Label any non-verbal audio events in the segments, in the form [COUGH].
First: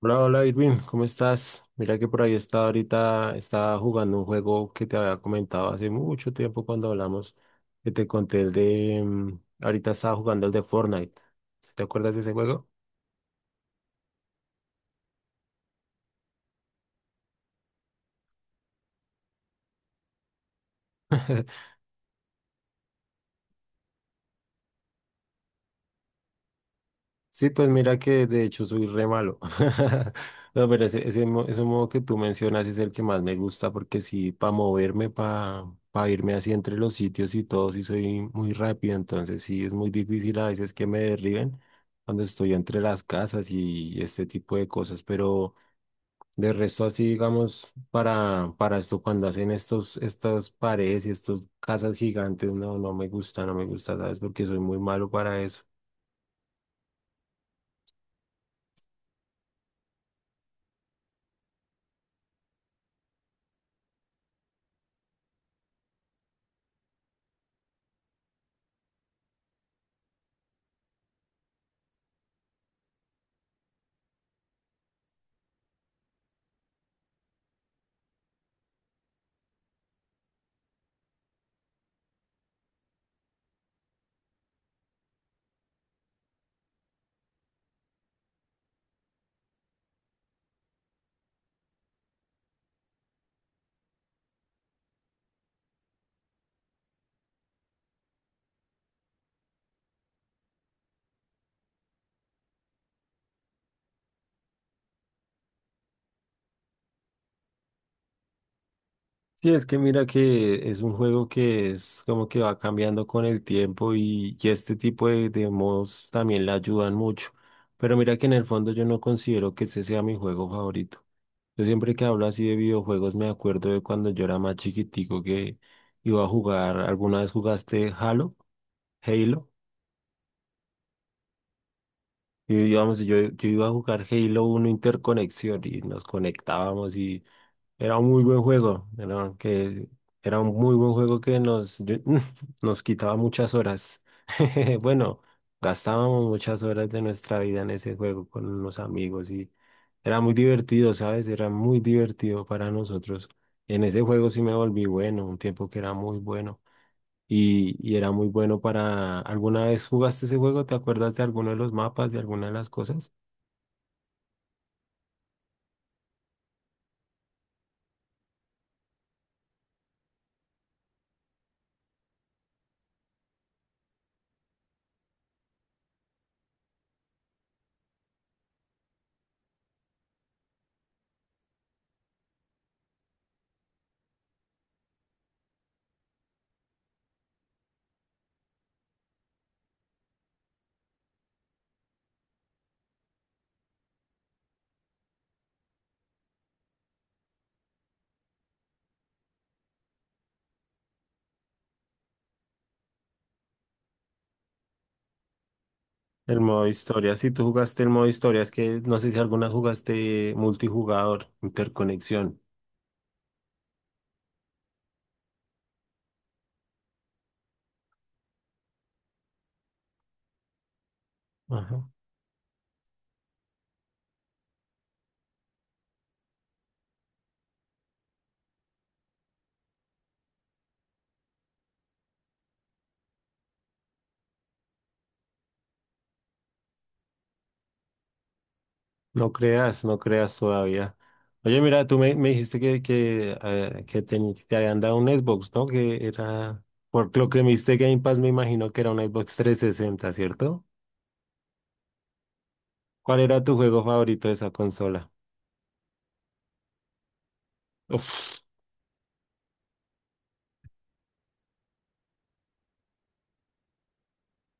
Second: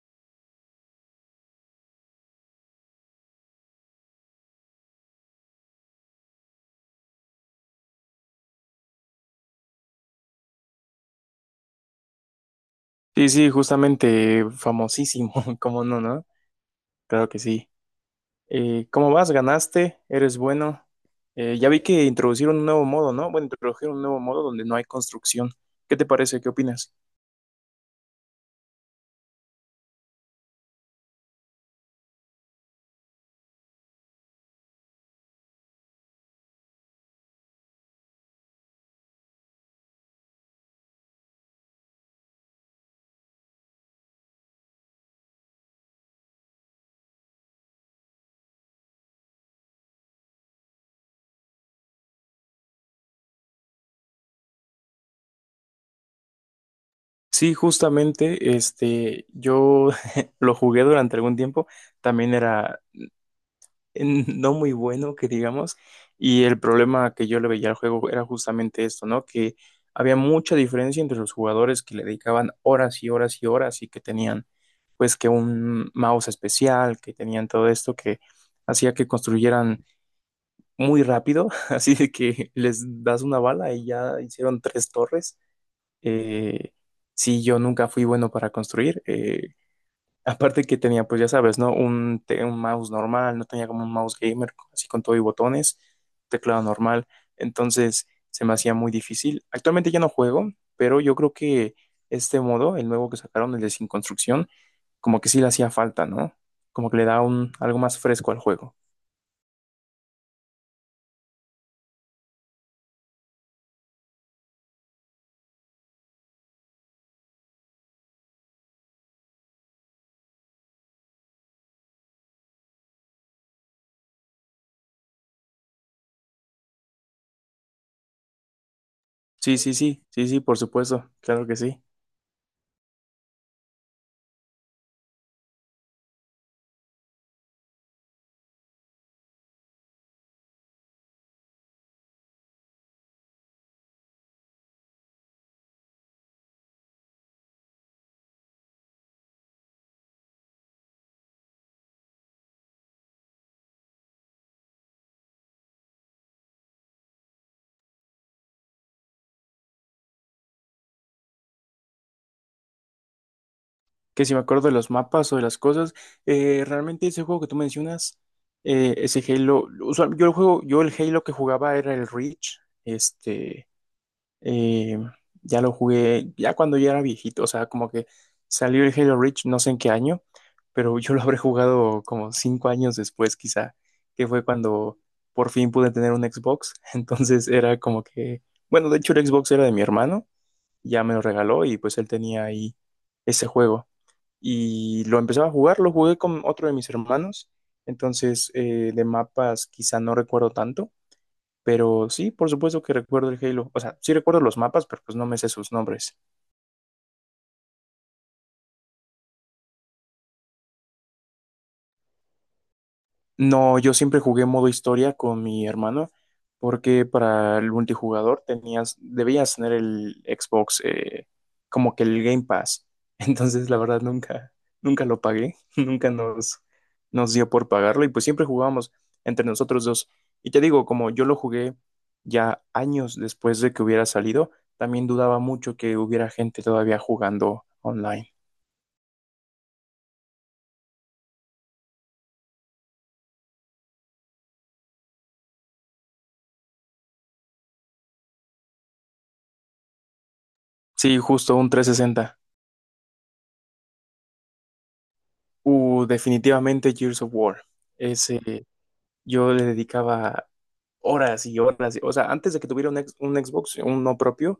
Hola, hola Irving, ¿cómo estás? Mira que por ahí estaba ahorita, estaba jugando un juego que te había comentado hace mucho tiempo cuando hablamos, que te conté el de, ahorita estaba jugando el de Fortnite. ¿Sí? ¿Te acuerdas de ese juego? Sí, sí, justamente famosísimo, [LAUGHS] ¿cómo no, no? Claro que sí. ¿Cómo vas? ¿Ganaste? ¿Eres bueno? [LAUGHS] Ya vi que introducieron un nuevo modo, ¿no? Bueno, introdujeron un nuevo modo donde no hay construcción. ¿Qué te parece? ¿Qué opinas? Sí, pues mira que de hecho soy re malo. [LAUGHS] No, pero ese modo que tú mencionas es el que más me gusta porque sí, para moverme, para irme así entre los sitios y todo, sí soy muy rápido. Entonces sí, es muy difícil a veces que me derriben cuando estoy entre las casas y este tipo de cosas. Pero de resto así, digamos, para esto, cuando hacen estas paredes y estas casas gigantes, no, no me gusta, no me gusta, ¿sabes? Porque soy muy malo para eso. Sí, justamente, yo [LAUGHS] lo jugué durante algún tiempo. También era no muy bueno, que digamos, y el problema que yo le veía al juego era justamente esto, ¿no? Que había mucha diferencia entre los jugadores que le dedicaban horas y horas y horas y que tenían pues que un mouse especial, que tenían todo esto que hacía que construyeran muy rápido, [LAUGHS] así de que les das una bala y ya hicieron tres torres. Eh, sí, yo nunca fui bueno para construir, aparte que tenía, pues ya sabes, ¿no? Un mouse normal, no tenía como un mouse gamer, así con todo y botones, teclado normal. Entonces se me hacía muy difícil. Actualmente ya no juego, pero yo creo que este modo, el nuevo que sacaron, el de sin construcción, como que sí le hacía falta, ¿no? Como que le da un, algo más fresco al juego. Sí, es que mira que es un juego que es como que va cambiando con el tiempo y este tipo de modos también le ayudan mucho. Pero mira que en el fondo yo no considero que ese sea mi juego favorito. Yo siempre que hablo así de videojuegos me acuerdo de cuando yo era más chiquitico que iba a jugar, ¿alguna vez jugaste Halo? Halo. Sí, sí, sí, sí, sí, por supuesto, claro que sí. Y íbamos, yo iba a jugar Halo Uno Interconexión y nos conectábamos y era un muy buen juego, era un muy buen juego que [LAUGHS] nos quitaba muchas horas. [LAUGHS] Bueno, gastábamos muchas horas de nuestra vida en ese juego con los amigos y era muy divertido, ¿sabes? Era muy divertido para nosotros. En ese juego sí me volví bueno, un tiempo que era muy bueno y era muy bueno para... ¿Alguna vez jugaste ese juego? ¿Te acuerdas de alguno de los mapas, de alguna de las cosas? Que si me acuerdo de los mapas o de las cosas, realmente ese juego que tú mencionas, ese Halo, yo el Halo que jugaba era el Reach, eh, ya lo jugué, ya cuando ya era viejito, o sea, como que salió el Halo Reach, no sé en qué año, pero yo lo habré jugado como 5 años después quizá, que fue cuando por fin pude tener un Xbox, [LAUGHS] entonces era como que, bueno, de hecho el Xbox era de mi hermano, ya me lo regaló y pues él tenía ahí ese juego y lo empezaba a jugar, lo jugué con otro de mis hermanos, entonces de mapas quizá no recuerdo tanto, pero sí, por supuesto que recuerdo el Halo, o sea, sí recuerdo los mapas, pero pues no me sé sus nombres. El modo historia, si tú jugaste el modo historia, es que no sé si alguna jugaste multijugador, interconexión. No, yo siempre jugué modo historia con mi hermano, porque para el multijugador tenías, debías tener el Xbox, Ajá. como que el Game Pass. [LAUGHS] Entonces, la verdad, nunca, nunca lo pagué, [LAUGHS] nunca nos dio por pagarlo, y pues siempre jugábamos entre nosotros dos. Y te digo, como yo lo jugué ya años después de que hubiera salido, también dudaba mucho que hubiera gente todavía jugando online. No creas, no creas todavía. Oye, mira, me dijiste que te habían dado un Xbox, ¿no? Que era, por lo que me diste Game Pass, me imagino que era un Xbox trescientos sesenta, ¿cierto? Sí, justo un 360. ¿Cuál era tu juego favorito de esa consola? Definitivamente Gears of War. Uf, Ese yo le dedicaba horas y horas. O sea, antes de que tuviera un Xbox, uno propio,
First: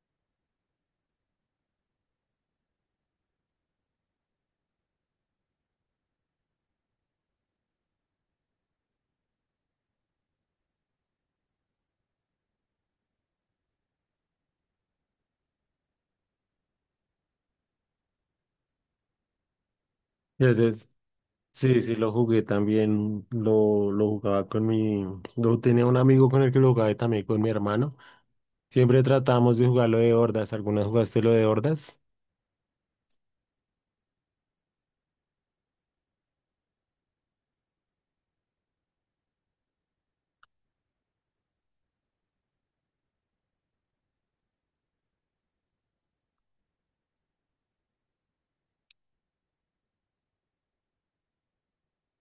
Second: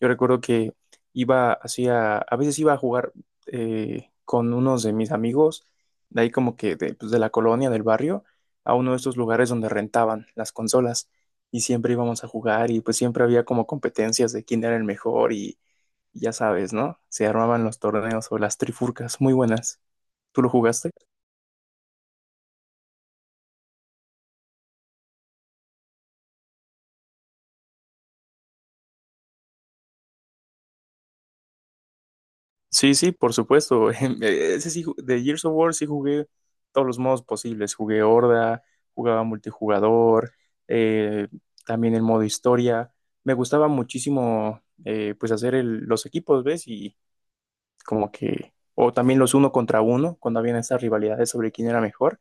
yo recuerdo que iba, hacía, a veces iba a jugar con unos de mis amigos, de ahí como que de la colonia, del barrio, a uno de estos lugares donde rentaban las consolas. Y siempre íbamos a jugar y pues siempre había como competencias de quién era el mejor y ya sabes, ¿no? Se armaban los torneos o las trifurcas, muy buenas. ¿Tú lo ese es- jugaste? sí, sí, lo jugué también, lo jugaba con lo tenía un amigo con el que lo jugaba y también con mi hermano. Siempre tratamos de jugarlo de hordas. ¿Alguna vez jugaste lo de hordas? Sí, sí, por supuesto. [LAUGHS] Ese sí, de Gears of War sí jugué todos los modos posibles. Jugué Horda, jugaba multijugador, eh, también el modo historia. Me gustaba muchísimo, pues, hacer los equipos, ¿ves? Y como que, o también los uno contra uno, cuando habían esas rivalidades sobre quién era mejor,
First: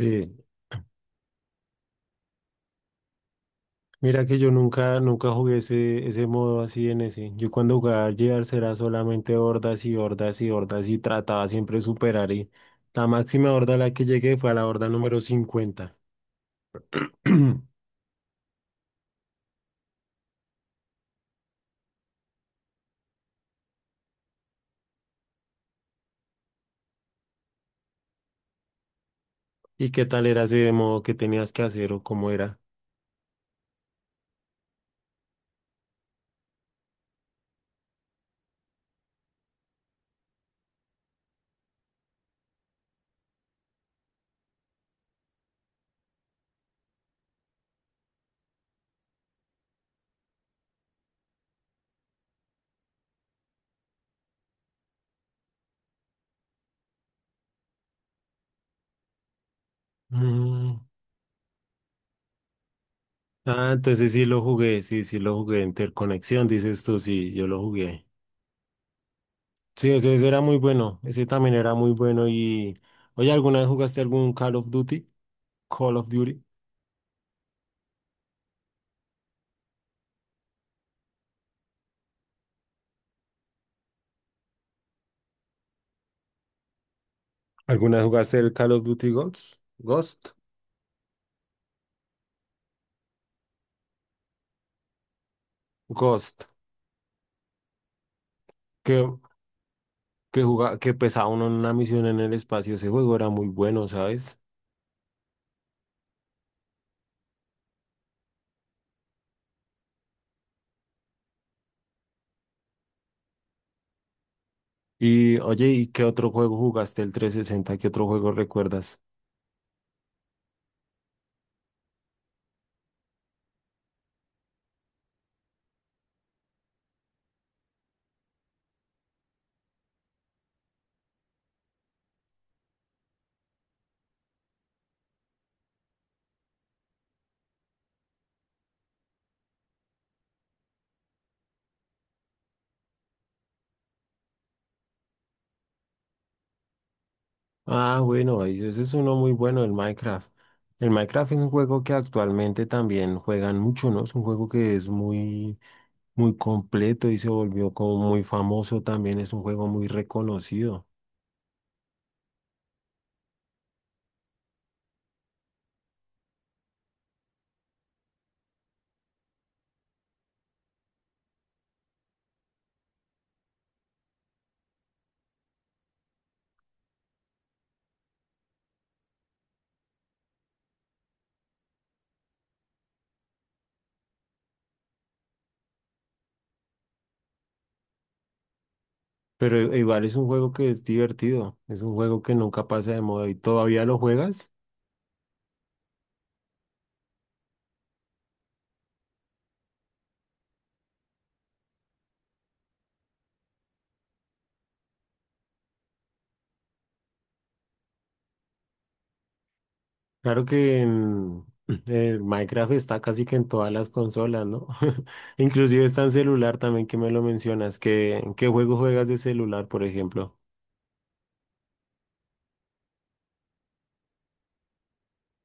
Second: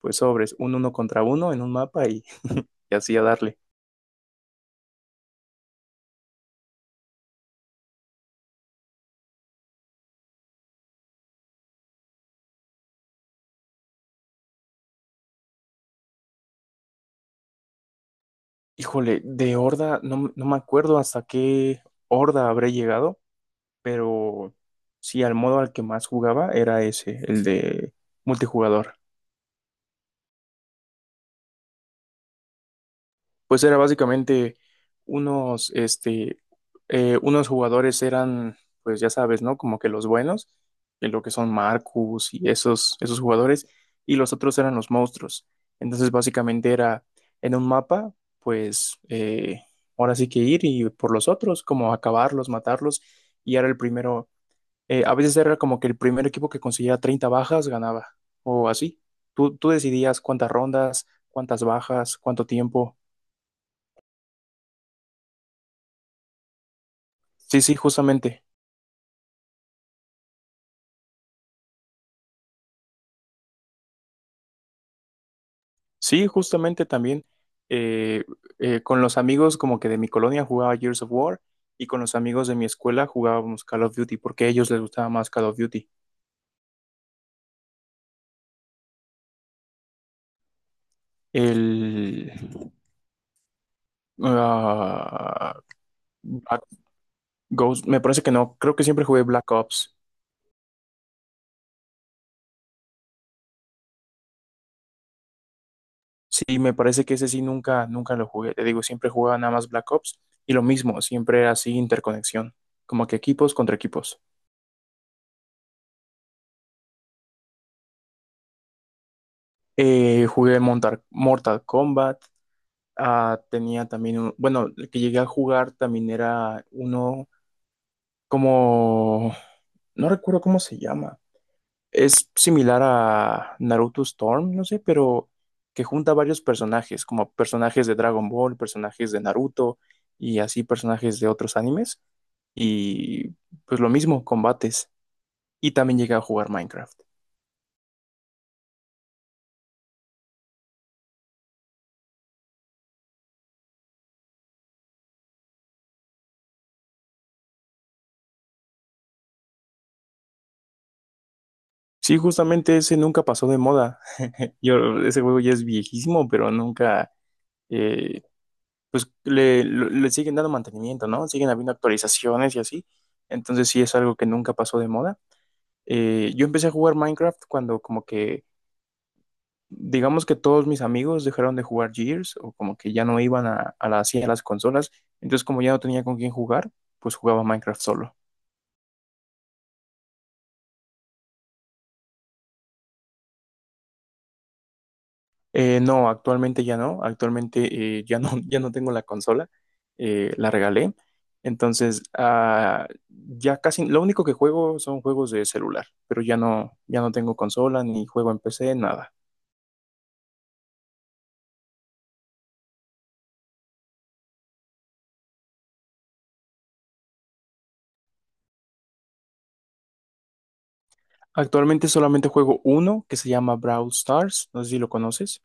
pues sobres, un uno contra uno en un mapa y, [LAUGHS] y así a darle. Mira que yo nunca, nunca jugué ese modo así en ese. Yo cuando jugaba al Gears era solamente hordas y hordas y hordas y trataba siempre de superar. Y la máxima horda a la que llegué fue a la horda número 50. [CLEARS THROAT] Híjole, de Horda, no, no me acuerdo hasta qué Horda habré llegado, pero sí, al modo al que más jugaba era ese, el de multijugador. ¿Y qué tal era ese modo que tenías que hacer o cómo era? Pues era básicamente unos, este, unos jugadores eran, pues ya sabes, ¿no? Como que los buenos, que lo que son Marcus y esos, esos jugadores, y los otros eran los monstruos. Entonces básicamente era en un mapa, pues ahora sí que ir y por los otros, como acabarlos, matarlos, y era el primero. A veces era como que el primer equipo que consiguiera 30 bajas ganaba, o así. Tú decidías cuántas Mm. rondas, cuántas bajas, cuánto tiempo. Ah, entonces sí lo jugué, sí, sí lo jugué. Interconexión, dices tú, sí, yo lo Sí, sí, jugué. justamente. Sí, ese era muy bueno. Ese también era muy bueno. Y, oye, ¿alguna vez jugaste algún Call of Duty? Call of Sí, Duty. justamente también eh, con los amigos como que de mi colonia jugaba Gears of War y con los amigos de mi escuela jugábamos Call of Duty porque a ellos les gustaba más Call of Duty. ¿Alguna vez jugaste el Call of Duty Ghost? Ghost. El... ah, Ghost. Black Ghost, me parece que no, creo que Que, siempre jugué Black Ops. que jugaba, que pesaba uno en una misión en el espacio. Ese juego era muy bueno, ¿sabes? Sí, me parece que ese sí nunca, nunca lo jugué. Te digo, siempre jugaba nada más Black Ops y lo mismo, siempre era así interconexión, como que equipos contra equipos. Y, oye, ¿y qué otro juego jugaste el 360? ¿Qué otro juego recuerdas? Jugué Mortal Kombat, ah, tenía también un, bueno, el que llegué a jugar también era uno como, no recuerdo cómo se llama, es similar a Naruto Storm, no sé, pero que junta varios personajes, como personajes de Dragon Ball, personajes de Naruto y así personajes de otros animes. Y pues lo mismo, combates. Y también llega a jugar Minecraft. Ah, bueno, ese es uno muy bueno, el Minecraft. El Minecraft es un juego que actualmente también juegan mucho, ¿no? Es un juego que es muy muy completo y se volvió como muy famoso también. Es un juego muy reconocido. Sí, justamente ese nunca pasó de moda. [LAUGHS] Yo, ese juego ya es viejísimo, pero nunca, eh, pues le siguen dando mantenimiento, ¿no? Siguen habiendo actualizaciones y así. Entonces sí es algo que nunca pasó de moda. Yo empecé a jugar Minecraft cuando como que, digamos que todos mis amigos dejaron de jugar Gears o como que ya no iban a las consolas, entonces como ya no tenía con quién jugar, pues jugaba Minecraft solo. Pero igual es un juego que es divertido. Es un juego que nunca pasa de moda y todavía lo juegas. No, actualmente ya no, actualmente ya no, [LAUGHS] ya no tengo la consola, la regalé, entonces ah, ya casi, lo único que juego son juegos de celular, pero ya no, ya no tengo consola ni juego en PC, nada. Claro que en, [CLEARS THROAT] el Minecraft está casi que en todas las consolas, ¿no? [LAUGHS] Inclusive está en celular también que me lo mencionas. ¿Qué, en qué juego juegas de celular, por ejemplo? Actualmente solamente juego uno que se llama Brawl Stars, no sé si lo conoces.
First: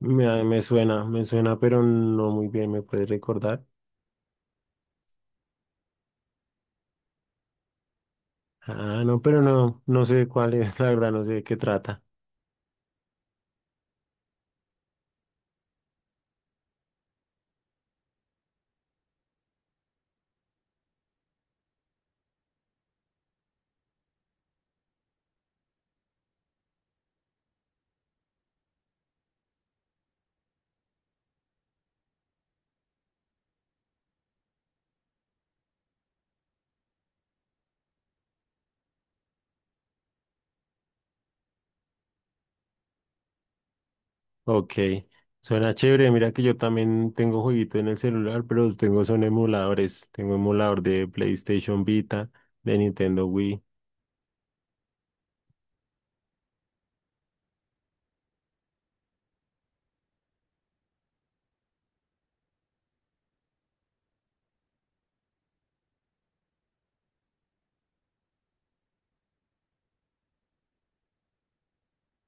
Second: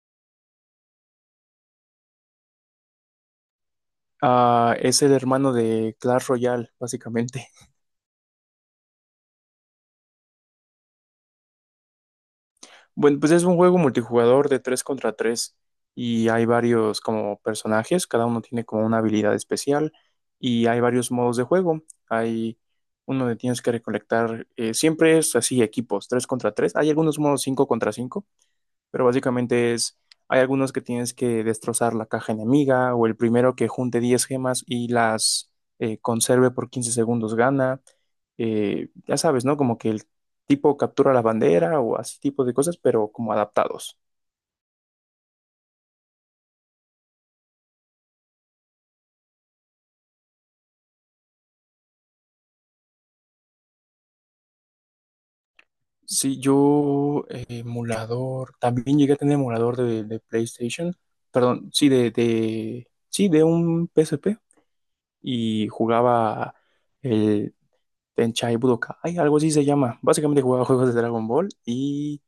Me suena, pero no muy bien. ¿Me puedes recordar? Ah, es el hermano de Clash Royale, básicamente. [LAUGHS] Ah, no, pero no, no sé cuál es, [LAUGHS] la verdad, no sé de qué trata. Bueno, pues es un juego multijugador de 3 contra 3 y hay varios como personajes, cada uno tiene como una habilidad especial y hay varios modos de juego. Hay uno donde tienes que recolectar, siempre es así, equipos 3 contra tres. Hay algunos modos 5 contra cinco, pero básicamente es, hay algunos que tienes que destrozar la caja enemiga o el primero que junte 10 gemas y las conserve por 15 segundos gana. Ya sabes, ¿no? Como que el tipo captura la bandera o así tipo de cosas, pero como adaptados. Ok, suena chévere. Mira que yo también tengo jueguito en el celular, pero tengo son emuladores. Tengo emulador de PlayStation Vita, de Nintendo Wii. Sí, yo emulador, también llegué a tener emulador de PlayStation, perdón, sí, sí, de un PSP y jugaba el Tenchai Budokai, algo así se llama. Básicamente jugaba juegos de Dragon Ball y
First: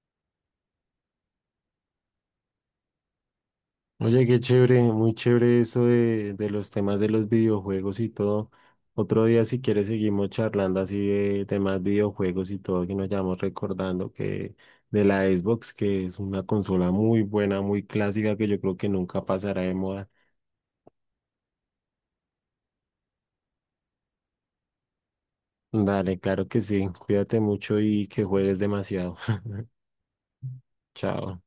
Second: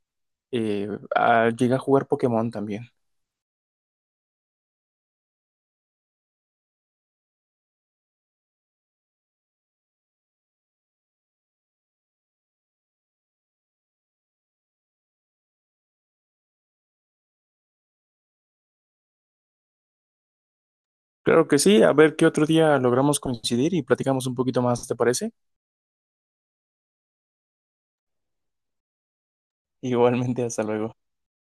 eh, llegué a jugar Pokémon también. Oye, qué chévere, muy chévere eso de los temas de los videojuegos y todo. Otro día, si quieres, seguimos charlando así de temas videojuegos y todo, que nos vayamos recordando que de la Xbox, que es una consola muy buena, muy clásica, que yo creo que nunca pasará de moda. Claro que sí, a ver qué otro día logramos coincidir y platicamos un poquito más, ¿te parece? Dale, claro que sí. Cuídate mucho y que juegues demasiado. Igualmente, hasta [LAUGHS] luego. Chao.